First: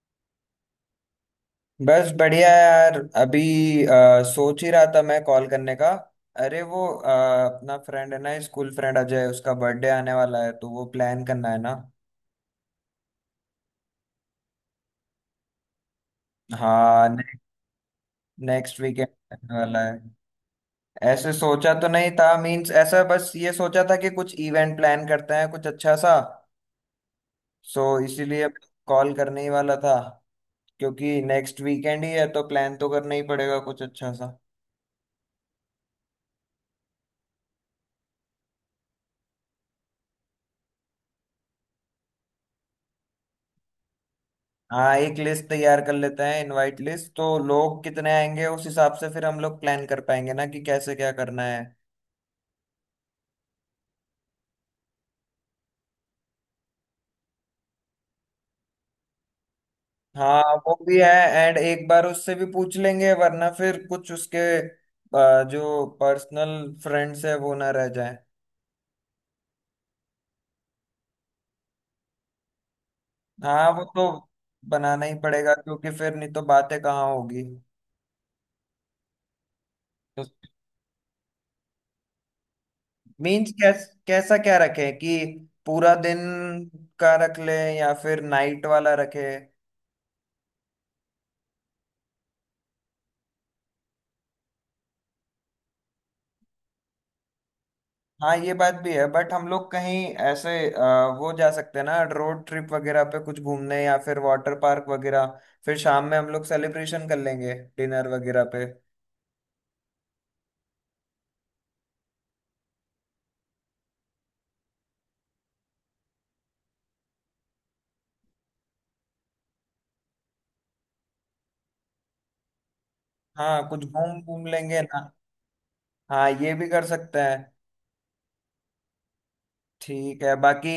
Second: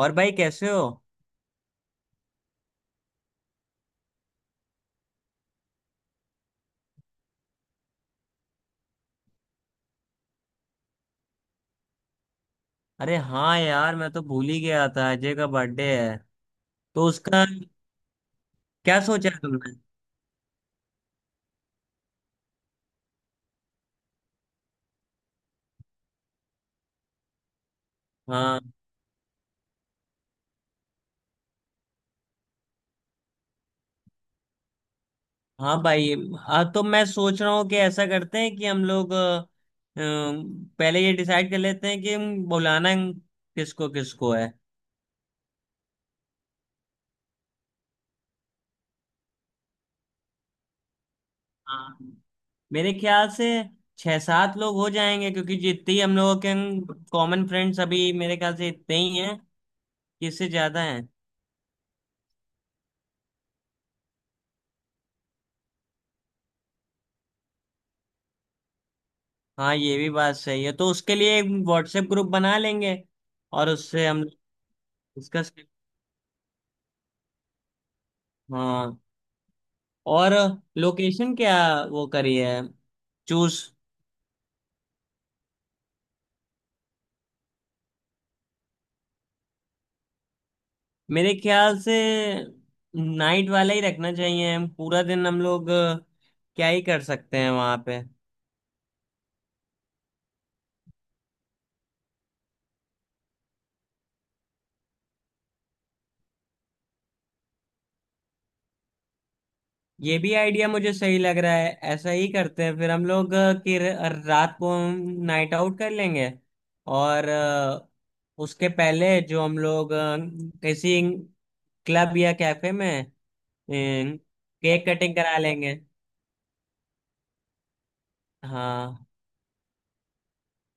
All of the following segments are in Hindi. और भाई कैसे हो? बस बढ़िया यार। अभी सोच ही रहा था मैं कॉल करने का। अरे वो अपना फ्रेंड है ना, स्कूल फ्रेंड अजय, उसका बर्थडे आने वाला है तो वो प्लान करना है ना। अरे हाँ यार मैं तो भूल ही गया था। अजय का बर्थडे है। तो हाँ ने, उसका नेक्स्ट क्या वीकेंड सोचा है आने तुमने? वाला है। ऐसे सोचा तो नहीं था, मींस ऐसा बस ये सोचा था कि कुछ इवेंट प्लान करते हैं कुछ अच्छा सा। सो इसीलिए हाँ। कॉल करने ही वाला था क्योंकि नेक्स्ट वीकेंड ही है तो प्लान तो करना ही पड़ेगा कुछ अच्छा सा। हाँ भाई। हाँ तो मैं सोच रहा हूँ कि ऐसा करते हैं कि हम लोग पहले ये डिसाइड कर लेते हैं कि हम बुलाना किसको किसको है। हाँ, एक लिस्ट तैयार कर लेते हैं, इनवाइट लिस्ट, तो लोग कितने आएंगे उस हिसाब से फिर हम लोग प्लान कर पाएंगे ना कि कैसे क्या करना है। हाँ। मेरे ख्याल से छह सात लोग हो जाएंगे क्योंकि जितने ही हम लोगों के कॉमन फ्रेंड्स अभी मेरे ख्याल से इतने ही हैं, कि हाँ इससे वो ज्यादा भी हैं। है। एंड एक बार उससे भी पूछ लेंगे वरना फिर कुछ उसके जो पर्सनल फ्रेंड्स है वो ना रह जाए। हाँ ये भी बात सही है। तो उसके लिए एक व्हाट्सएप ग्रुप बना लेंगे और हाँ वो तो उससे हम बनाना ही डिस्कस। पड़ेगा क्योंकि फिर नहीं तो बातें कहाँ होगी। हाँ। तो और लोकेशन क्या वो करी है। Means choose. कैसा क्या रखें कि पूरा दिन का रख लें या फिर नाइट वाला रखें। मेरे ख्याल से नाइट वाला ही रखना चाहिए। हम पूरा दिन हम लोग क्या ही कर सकते हैं वहां पे। हाँ ये बात भी है बट हम लोग कहीं ऐसे वो जा सकते हैं ना, रोड ट्रिप वगैरह पे कुछ घूमने या फिर वाटर पार्क वगैरह। फिर शाम में हम लोग सेलिब्रेशन कर लेंगे, डिनर वगैरह पे। ये भी आइडिया मुझे सही लग रहा है। ऐसा ही करते हैं फिर हम लोग कि रात को नाइट आउट कर लेंगे। और उसके पहले जो हम लोग किसी क्लब या कैफे में हाँ कुछ घूम घूम लेंगे केक ना। कटिंग करा लेंगे। हाँ ये भी कर सकते हैं। हाँ। ठीक है बाकी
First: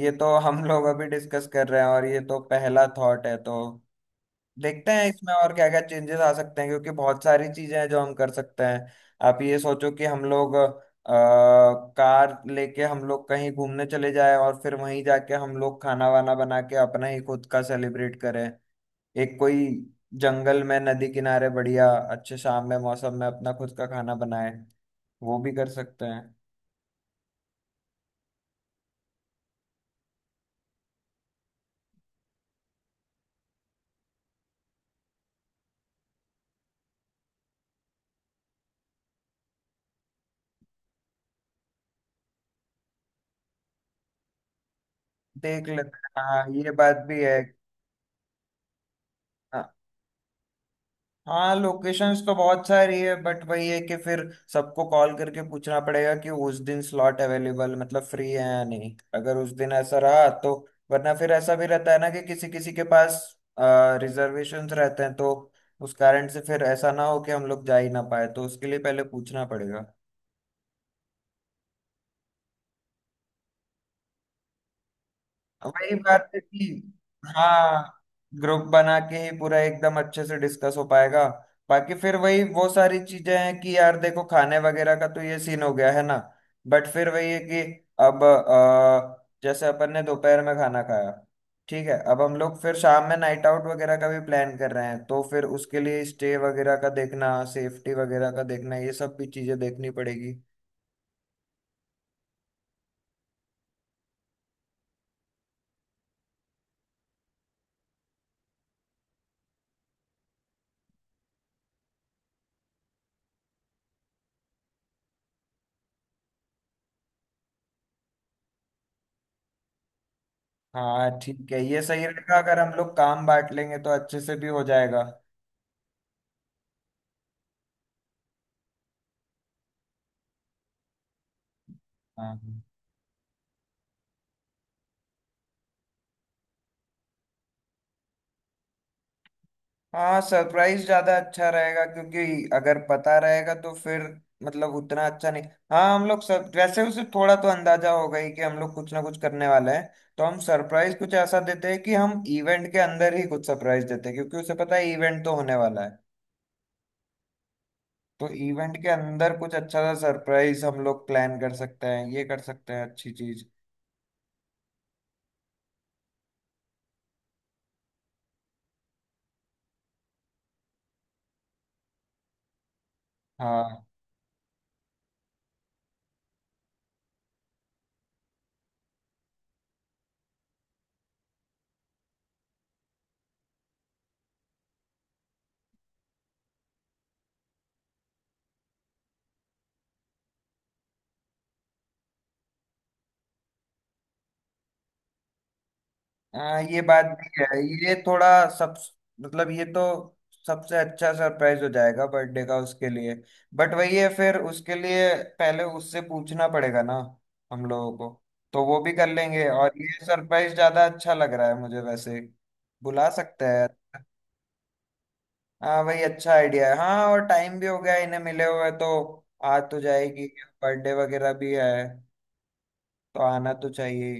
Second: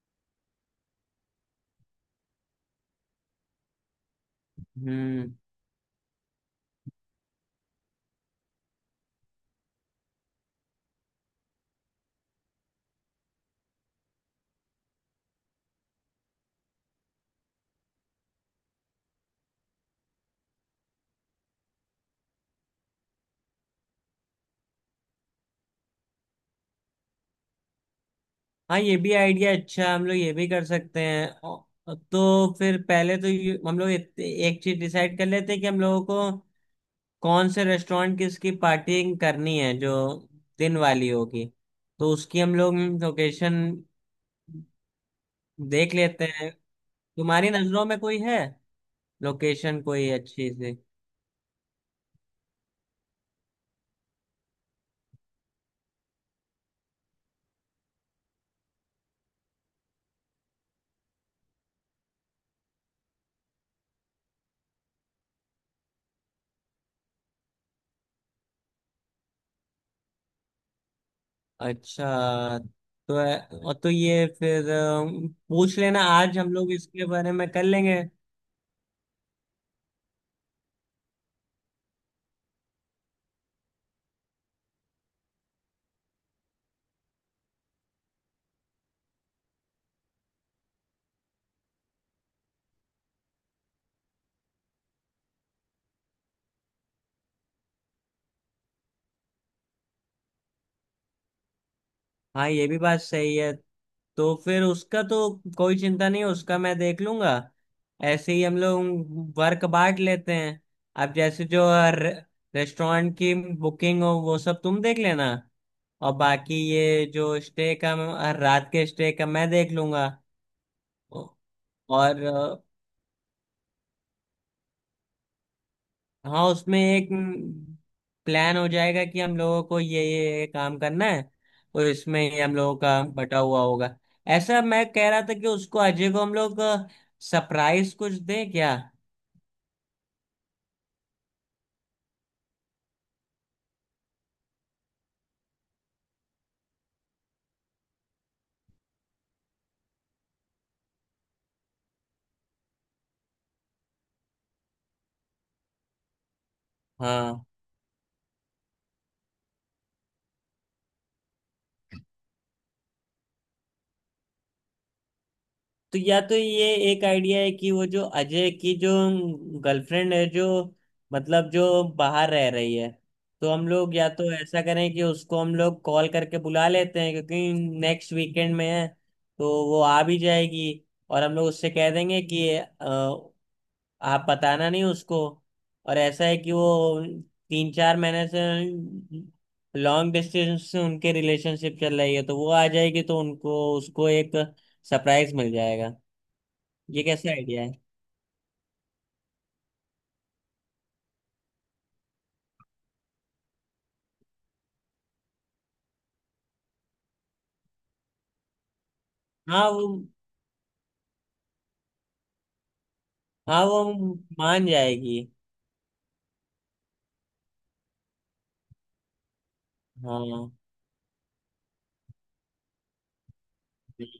ये तो हम लोग अभी डिस्कस कर रहे हैं और ये तो पहला थॉट है, तो देखते हैं इसमें हम्म। और क्या क्या चेंजेस आ सकते हैं क्योंकि बहुत सारी चीजें हैं जो हम कर सकते हैं। आप ये सोचो कि हम लोग कार लेके हम लोग कहीं घूमने चले जाएं और फिर वहीं जाके हम लोग खाना वाना बना के अपना ही खुद का सेलिब्रेट करें। एक कोई जंगल में नदी किनारे बढ़िया अच्छे शाम में मौसम में अपना खुद का खाना बनाएं, वो भी कर सकते हैं। हाँ ये भी आइडिया अच्छा है, हम लोग ये भी कर सकते हैं। तो फिर पहले तो हम लोग एक एक चीज डिसाइड कर लेते हैं कि हम लोगों को कौन से रेस्टोरेंट की इसकी पार्टी करनी है जो दिन वाली होगी। तो उसकी हम लोग लोकेशन देख देख लेते हैं, लेते हाँ हैं। ये बात भी है। तुम्हारी नजरों में कोई है हाँ। लोकेशन कोई अच्छी सी? हाँ लोकेशंस तो बहुत सारी है बट वही है कि फिर सबको कॉल करके पूछना पड़ेगा कि उस दिन स्लॉट अवेलेबल मतलब फ्री है या नहीं। अगर उस दिन ऐसा रहा तो वरना फिर ऐसा भी रहता है ना कि किसी किसी के पास रिजर्वेशंस रहते हैं तो उस कारण से फिर ऐसा ना हो कि हम लोग जा ही ना पाए, तो उसके लिए पहले पूछना पड़ेगा। अच्छा। तो और तो ये फिर पूछ वही लेना बात आज है हम कि लोग इसके बारे में कर हाँ, लेंगे। ग्रुप बना के ही पूरा एकदम अच्छे से डिस्कस हो पाएगा। बाकी फिर वही वो सारी चीजें हैं कि यार देखो खाने वगैरह का तो ये सीन हो गया है ना बट फिर वही है कि अब जैसे अपन ने दोपहर में खाना खाया। ठीक है अब हम लोग फिर शाम में नाइट आउट वगैरह का भी प्लान कर रहे हैं तो फिर उसके लिए स्टे वगैरह का देखना, सेफ्टी वगैरह का देखना, ये सब भी चीजें देखनी पड़ेगी। हाँ ये भी बात सही है। तो फिर उसका तो कोई चिंता नहीं है। उसका मैं देख लूंगा। ऐसे ही हम लोग वर्क बांट लेते हैं। अब जैसे जो रे, रेस्टोरेंट की बुकिंग हो वो सब तुम देख लेना। और बाकी ये जो स्टे का रात के स्टे का मैं देख लूंगा। हाँ ठीक है ये सही रहेगा अगर और हम लोग काम बांट लेंगे तो अच्छे से भी हो जाएगा। हाँ उसमें एक प्लान हो जाएगा कि हम लोगों को ये काम करना है और इसमें हाँ। ये हम लोगों का बटा हुआ होगा। ऐसा मैं कह रहा था कि उसको अजय को हम लोग सरप्राइज कुछ दें क्या? हाँ सरप्राइज ज्यादा अच्छा रहेगा क्योंकि अगर पता रहेगा तो फिर मतलब उतना अच्छा नहीं। हाँ हम लोग सब वैसे उसे थोड़ा तो अंदाजा होगा ही कि हम लोग कुछ ना कुछ करने वाले हैं, तो हम सरप्राइज कुछ ऐसा देते हैं कि हम इवेंट के अंदर ही कुछ सरप्राइज देते हैं क्योंकि उसे पता है इवेंट तो होने वाला है। हाँ। तो इवेंट के अंदर कुछ अच्छा सा सरप्राइज हम लोग प्लान कर सकते हैं, ये कर सकते हैं अच्छी चीज। तो या तो ये एक आइडिया है कि वो जो अजय की जो गर्लफ्रेंड है, जो मतलब जो बाहर रह रही है, तो हम हाँ। लोग या तो ऐसा करें कि उसको हम लोग कॉल करके बुला लेते हैं क्योंकि नेक्स्ट वीकेंड में है तो वो आ भी जाएगी और हम लोग उससे कह देंगे कि आप बताना नहीं उसको। और ऐसा है कि वो 3-4 महीने से लॉन्ग डिस्टेंस से उनके रिलेशनशिप चल रही है तो वो आ जाएगी, तो उनको उसको एक सरप्राइज मिल जाएगा। हाँ ये ये बात कैसा भी है, आइडिया है? ये थोड़ा सब मतलब ये तो सबसे अच्छा सरप्राइज हो जाएगा बर्थडे का उसके लिए। बट वही है फिर उसके लिए पहले उससे पूछना पड़ेगा ना हम लोगों को। तो वो भी कर लेंगे हाँ और वो। ये सरप्राइज ज्यादा अच्छा लग रहा है मुझे वैसे, बुला सकते हाँ हैं। वो मान जाएगी। हाँ वही अच्छा आइडिया है, हाँ और टाइम भी हो गया इन्हें मिले हुए तो आ तो जाएगी। हाँ। बर्थडे वगैरह भी है तो आना तो चाहिए।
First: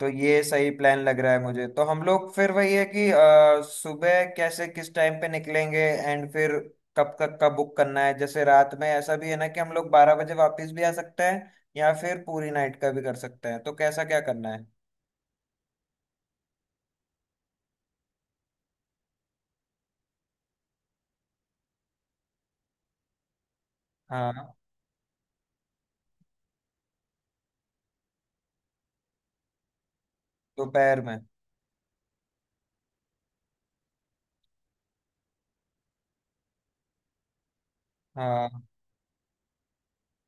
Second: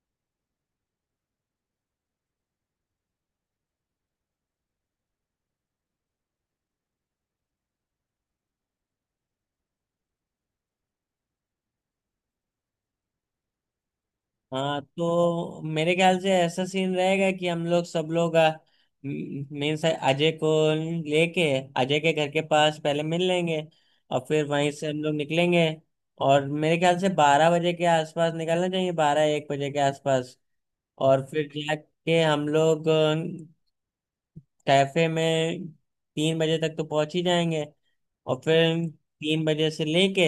तो ये सही प्लान लग रहा है मुझे तो हम लोग फिर वही है कि सुबह कैसे किस टाइम पे निकलेंगे एंड फिर कब तक का बुक करना है जैसे रात में ऐसा भी है ना कि हम लोग 12 बजे वापस भी आ सकते हैं या फिर पूरी नाइट का भी कर सकते हैं तो कैसा क्या करना है। हाँ तो मेरे ख्याल से ऐसा सीन रहेगा कि हम लोग सब लोग मीन्स अजय को लेके अजय के घर के पास पहले मिल लेंगे। और फिर हाँ वहीं से हम लोग निकलेंगे। और मेरे ख्याल से 12 बजे के आसपास निकलना चाहिए। 12-1 बजे के आसपास। दोपहर में। और फिर जाके हम लोग कैफे में 3 बजे तक तो पहुंच ही जाएंगे। और हाँ। फिर 3 बजे से लेके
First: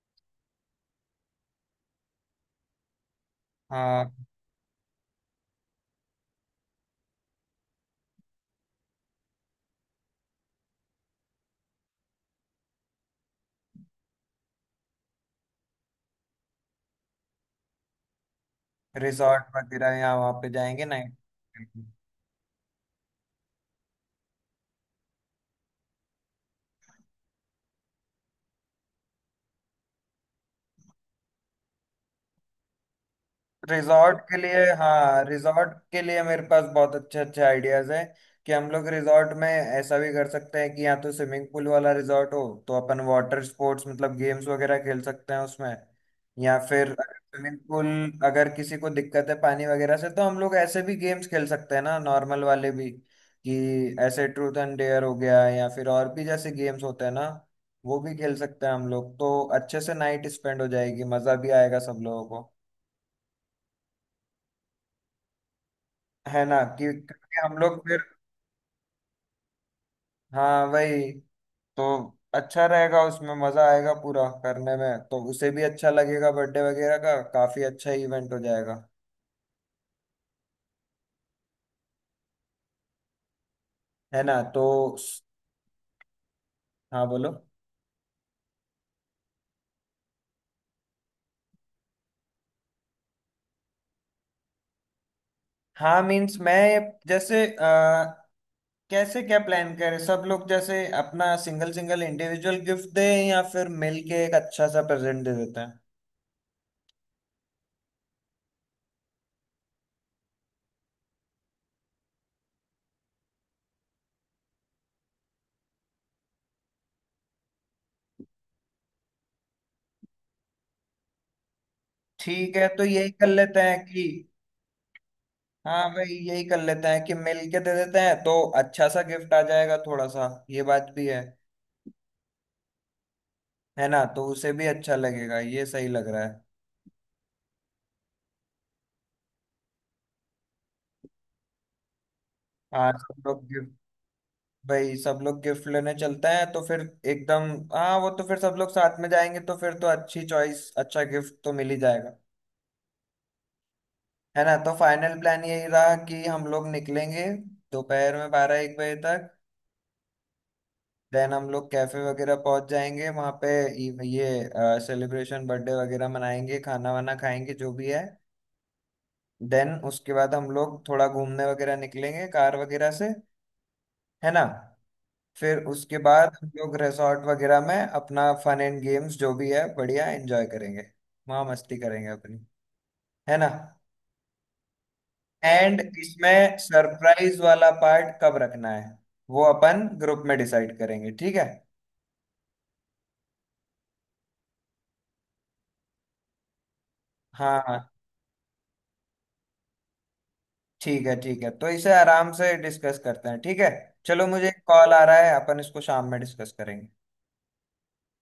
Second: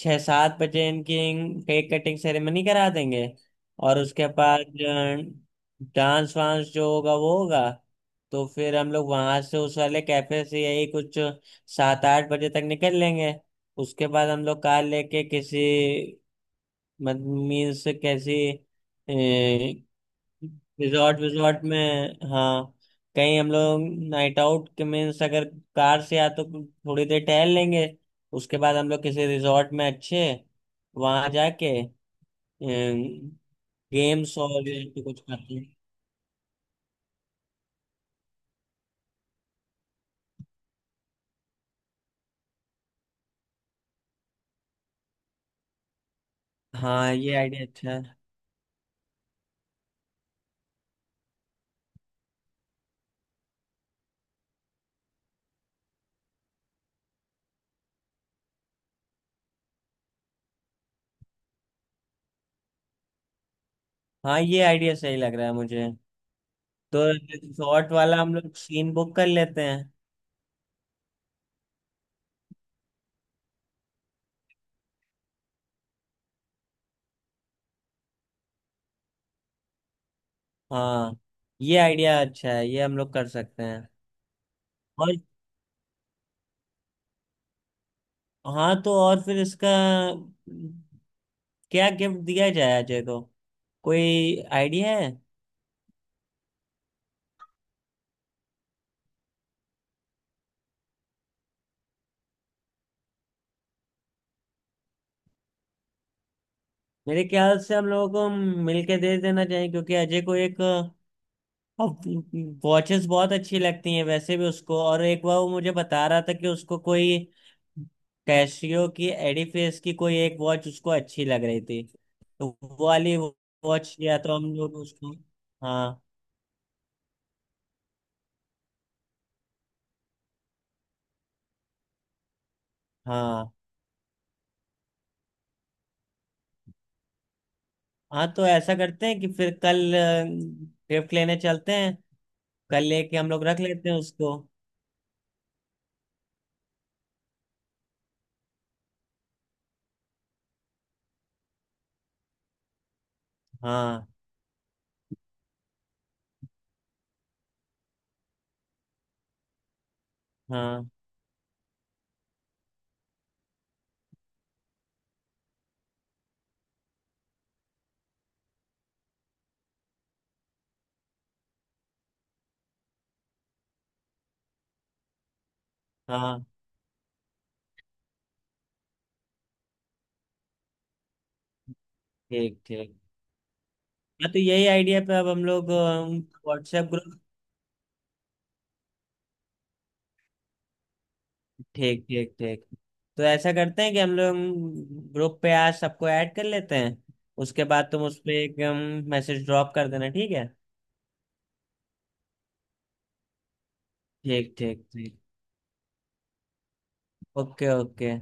6-7 बजे इनकी केक कटिंग सेरेमनी करा देंगे। और हाँ उसके बाद डांस वांस जो होगा वो होगा। तो फिर हम लोग वहां से उस वाले कैफे से यही कुछ 7-8 बजे तक निकल लेंगे। उसके बाद हम लोग कार लेके किसी मतलब मीन्स कैसी रिजॉर्ट वगैरह यहाँ वहाँ पे जाएंगे नाइट। रिजॉर्ट विजॉर्ट में। हाँ। कहीं हम लोग नाइट आउट के मीन्स अगर कार से या तो थोड़ी देर टहल लेंगे। उसके बाद हम लोग किसी रिजॉर्ट में अच्छे वहां जाके रिजॉर्ट के गेम्स लिए और ये तो कुछ हाँ, करते हैं। रिजॉर्ट के लिए मेरे पास बहुत अच्छे अच्छे आइडियाज हैं कि हम लोग रिजॉर्ट में ऐसा भी कर सकते हैं कि या तो स्विमिंग पूल वाला रिजॉर्ट हो तो अपन वाटर स्पोर्ट्स मतलब गेम्स वगैरह खेल सकते हैं उसमें। या फिर हाँ अगर ये स्विमिंग आइडिया पूल अच्छा है। अगर किसी को दिक्कत है पानी वगैरह से तो हम लोग ऐसे भी गेम्स खेल सकते हैं ना नॉर्मल वाले भी, कि ऐसे ट्रूथ एंड डेयर हो गया या फिर और भी जैसे गेम्स होते हैं ना, वो भी खेल सकते हैं हम लोग तो। अच्छे से नाइट स्पेंड हो जाएगी मजा भी आएगा सब लोगों को, हाँ ये आइडिया सही लग रहा है मुझे। है ना, कि तो क्योंकि हम लोग रिजॉर्ट फिर वाला हम लोग सीन बुक कर लेते हैं। हाँ वही। तो अच्छा रहेगा, उसमें मजा आएगा पूरा करने में तो उसे भी अच्छा लगेगा बर्थडे वगैरह का काफी अच्छा इवेंट हो जाएगा। हाँ ये आइडिया अच्छा है। ये हम लोग कर सकते हैं। है ना तो और स- हाँ बोलो। हाँ तो और फिर इसका क्या गिफ्ट दिया जाए अजय को? कोई आइडिया है? हाँ मीन्स मैं जैसे कैसे क्या प्लान करें सब लोग, जैसे अपना सिंगल सिंगल इंडिविजुअल गिफ्ट दें या फिर मिलके एक अच्छा सा प्रेजेंट दे देते हैं। मेरे ख्याल से हम लोगों को मिलके दे देना चाहिए क्योंकि अजय को एक वॉचेस बहुत अच्छी लगती हैं वैसे भी उसको। और एक बार वो मुझे बता रहा था कि उसको कोई कैशियो की एडिफेस की कोई एक वॉच उसको अच्छी लग रही थी। तो ठीक है तो वो यही वाली कर लेते हैं वॉच कि या तो हम लोग उसको। हाँ हाँ। भाई यही कर लेते हैं कि मिल के दे देते हैं तो अच्छा सा गिफ्ट आ जाएगा, थोड़ा सा ये बात भी है हाँ। है ना, तो उसे भी अच्छा लगेगा ये सही लग रहा है। हाँ तो ऐसा करते हैं कि फिर कल गिफ्ट लेने चलते हैं। कल हाँ लेके सब हम लोग लोग रख गिफ्ट, लेते हैं उसको। भाई सब लोग गिफ्ट लेने चलते हैं तो फिर एकदम, हाँ वो तो फिर सब लोग साथ में जाएंगे तो फिर तो अच्छी चॉइस अच्छा गिफ्ट तो मिल ही जाएगा। हाँ। है ना तो फाइनल प्लान यही रहा कि हम लोग निकलेंगे दोपहर में 12-1 बजे तक, हाँ। देन हम लोग कैफे वगैरह पहुंच जाएंगे वहां पे, ये सेलिब्रेशन बर्थडे वगैरह मनाएंगे खाना वाना खाएंगे जो भी है। देन उसके बाद हम लोग थोड़ा घूमने वगैरह निकलेंगे कार वगैरह से, है ना, फिर उसके बाद हाँ। हम लोग रिसॉर्ट वगैरह में अपना फन एंड गेम्स जो भी है बढ़िया एंजॉय करेंगे, वहाँ मस्ती करेंगे अपनी, ठीक ठीक। है ना, हाँ तो यही आइडिया पे अब हम लोग एंड इसमें व्हाट्सएप ग्रुप। सरप्राइज वाला पार्ट कब रखना है वो अपन ग्रुप में डिसाइड करेंगे, ठीक है। ठीक ठीक ठीक। तो ऐसा करते हैं कि हम लोग ग्रुप पे आज सबको ऐड कर लेते हैं। हाँ। उसके बाद हाँ। तुम उस पे एक मैसेज ड्रॉप कर देना, ठीक है? ठीक है तो इसे आराम से डिस्कस करते हैं ठीक है। चलो मुझे ठीक एक ठीक कॉल आ रहा ठीक। है, अपन इसको शाम में डिस्कस करेंगे। Okay okay.